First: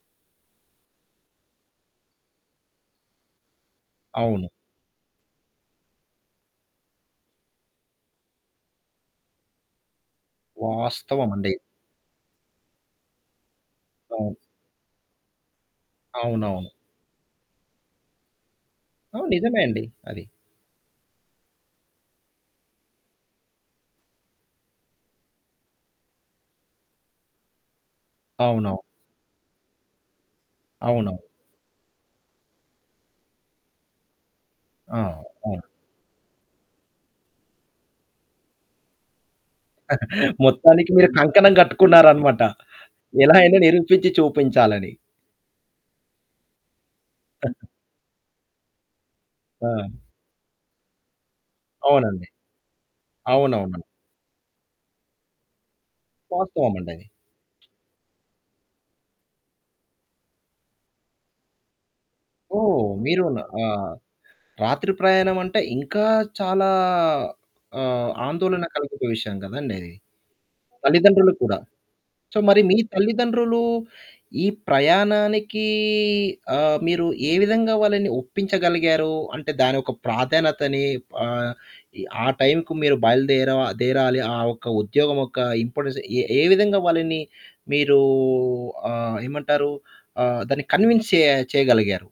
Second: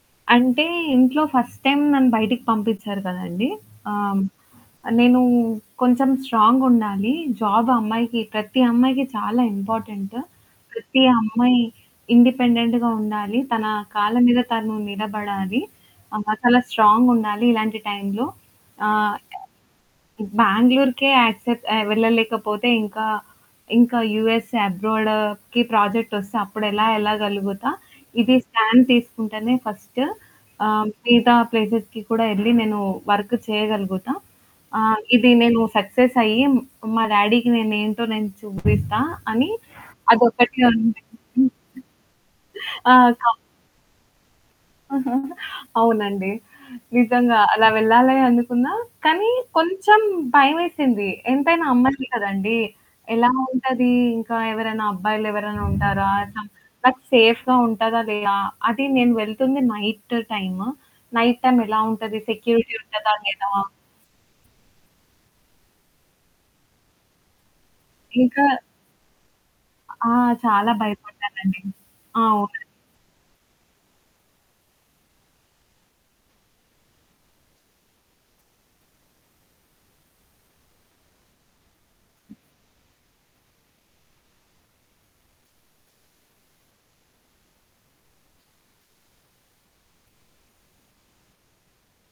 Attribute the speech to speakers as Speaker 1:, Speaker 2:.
Speaker 1: అంటే ఇంట్లో first time నన్ను బయటకి పంపించారు కదండీ! ఆహ్,
Speaker 2: అవును.
Speaker 1: నేనూ కొంచెం స్ట్రాంగుండాలి. జాబ్ అమ్మాయికి, ప్రతి అమ్మాయికి చాలా ఇంపార్టెంటు. ప్రతి
Speaker 2: వాస్తవమండి.
Speaker 1: అమ్మాయి ఇండిపెండెంట్‌గా ఉండాలి. తన కాళ్ళ
Speaker 2: అవును.
Speaker 1: మీద తను నిలబడాలి. అవతల
Speaker 2: అవునవును.
Speaker 1: స్ట్రాంగుండాలి ఇలాంటి టైమ్‌లో. ఆ!
Speaker 2: ఆ! నిజమే అండి. అది.
Speaker 1: బెంగుళూరుకే యాక్సెప్ట్ ఆహ్, వెళ్ళలేకపోతే ఇంకా ఇంకా యూఎస్ అబ్రాడ్‌కి ప్రాజెక్ట్ వస్తే అప్పుడెలా వెళ్ళగలుగుతా! ఇది
Speaker 2: అవును.
Speaker 1: స్టాండ్ తీసుకుంటేనే ఫస్టు ఆహ్,
Speaker 2: అవును.
Speaker 1: మిగతా ప్లేస్‌స్‌కి కూడా వెళ్లి నేను వర్క్ చేయగలుగుతా.
Speaker 2: ఆ!
Speaker 1: ఆహ్, ఇది
Speaker 2: అవును.
Speaker 1: నేను సక్సెసయ్యి మా డాడీకి నేనేంటో నేను చూపిస్తా అని అదొక్కటే
Speaker 2: మొత్తానికి
Speaker 1: ఉంది.
Speaker 2: మీరు కంకణం కట్టుకున్నారన్నమాట.
Speaker 1: ఆ! కా
Speaker 2: ఎలాగైనా నిరూపించి చూపించాలని.
Speaker 1: అవునండి. నిజంగా
Speaker 2: ఆ!
Speaker 1: అలా వెళ్ళా‌లే అనుకున్నా. కానీ
Speaker 2: ఆ!
Speaker 1: కొంచెం భయమేసింది. ఎంతైనా అమ్మాయిని
Speaker 2: అవునండి.
Speaker 1: కదండీ ఎలా
Speaker 2: అవునవును.
Speaker 1: ఉంటది? ఇంకా ఎవరైనా అబ్బాయిలెవరైనా ఉంటారా? ఆహ్, నాకు
Speaker 2: వాస్తవమండది.
Speaker 1: సేఫ్‌గా ఉంటదా లేదా? అది నేను వెళ్తుంది నైట్ టైము. నైట్ టైమెలా ఉంటది? సెక్యూరిటీ
Speaker 2: ఓహ్!
Speaker 1: ఉంటదా
Speaker 2: మీరున
Speaker 1: లేదా?
Speaker 2: ఆహ్, రాత్రి ప్రయాణమంటే ఇంకా చాలా ఆహ్,
Speaker 1: ఇంకా!
Speaker 2: ఆందోళన కలిగిన విషయం గదండది!
Speaker 1: ఆ! చాలా
Speaker 2: తల్లిదండ్రులు కూడా.
Speaker 1: భయపడ్డానండి. ఆ!
Speaker 2: సో, మరి
Speaker 1: అవునండి.
Speaker 2: మీ తల్లిదండ్రులు ఈ ప్రయాణానికీ ఆహ్, మీరు ఏ విధంగా వాళ్ళని ఒప్పించగలిగారూ? అంటే దాని యొక్క ప్రాధాన్యతని ఆహ్, ఆ టైంకి మీరు బయలుదేర దేరాలి. ఆహ్, యొక్క ఉద్యోగం యొక్క ఇంపార్టెన్స్ ఏ ఏ విధంగా వాళ్ళని మీరూ ఆహ్, ఏమంటారు? ఆహ్, దాన్ని కన్విన్స్ చే చేయగలిగారు?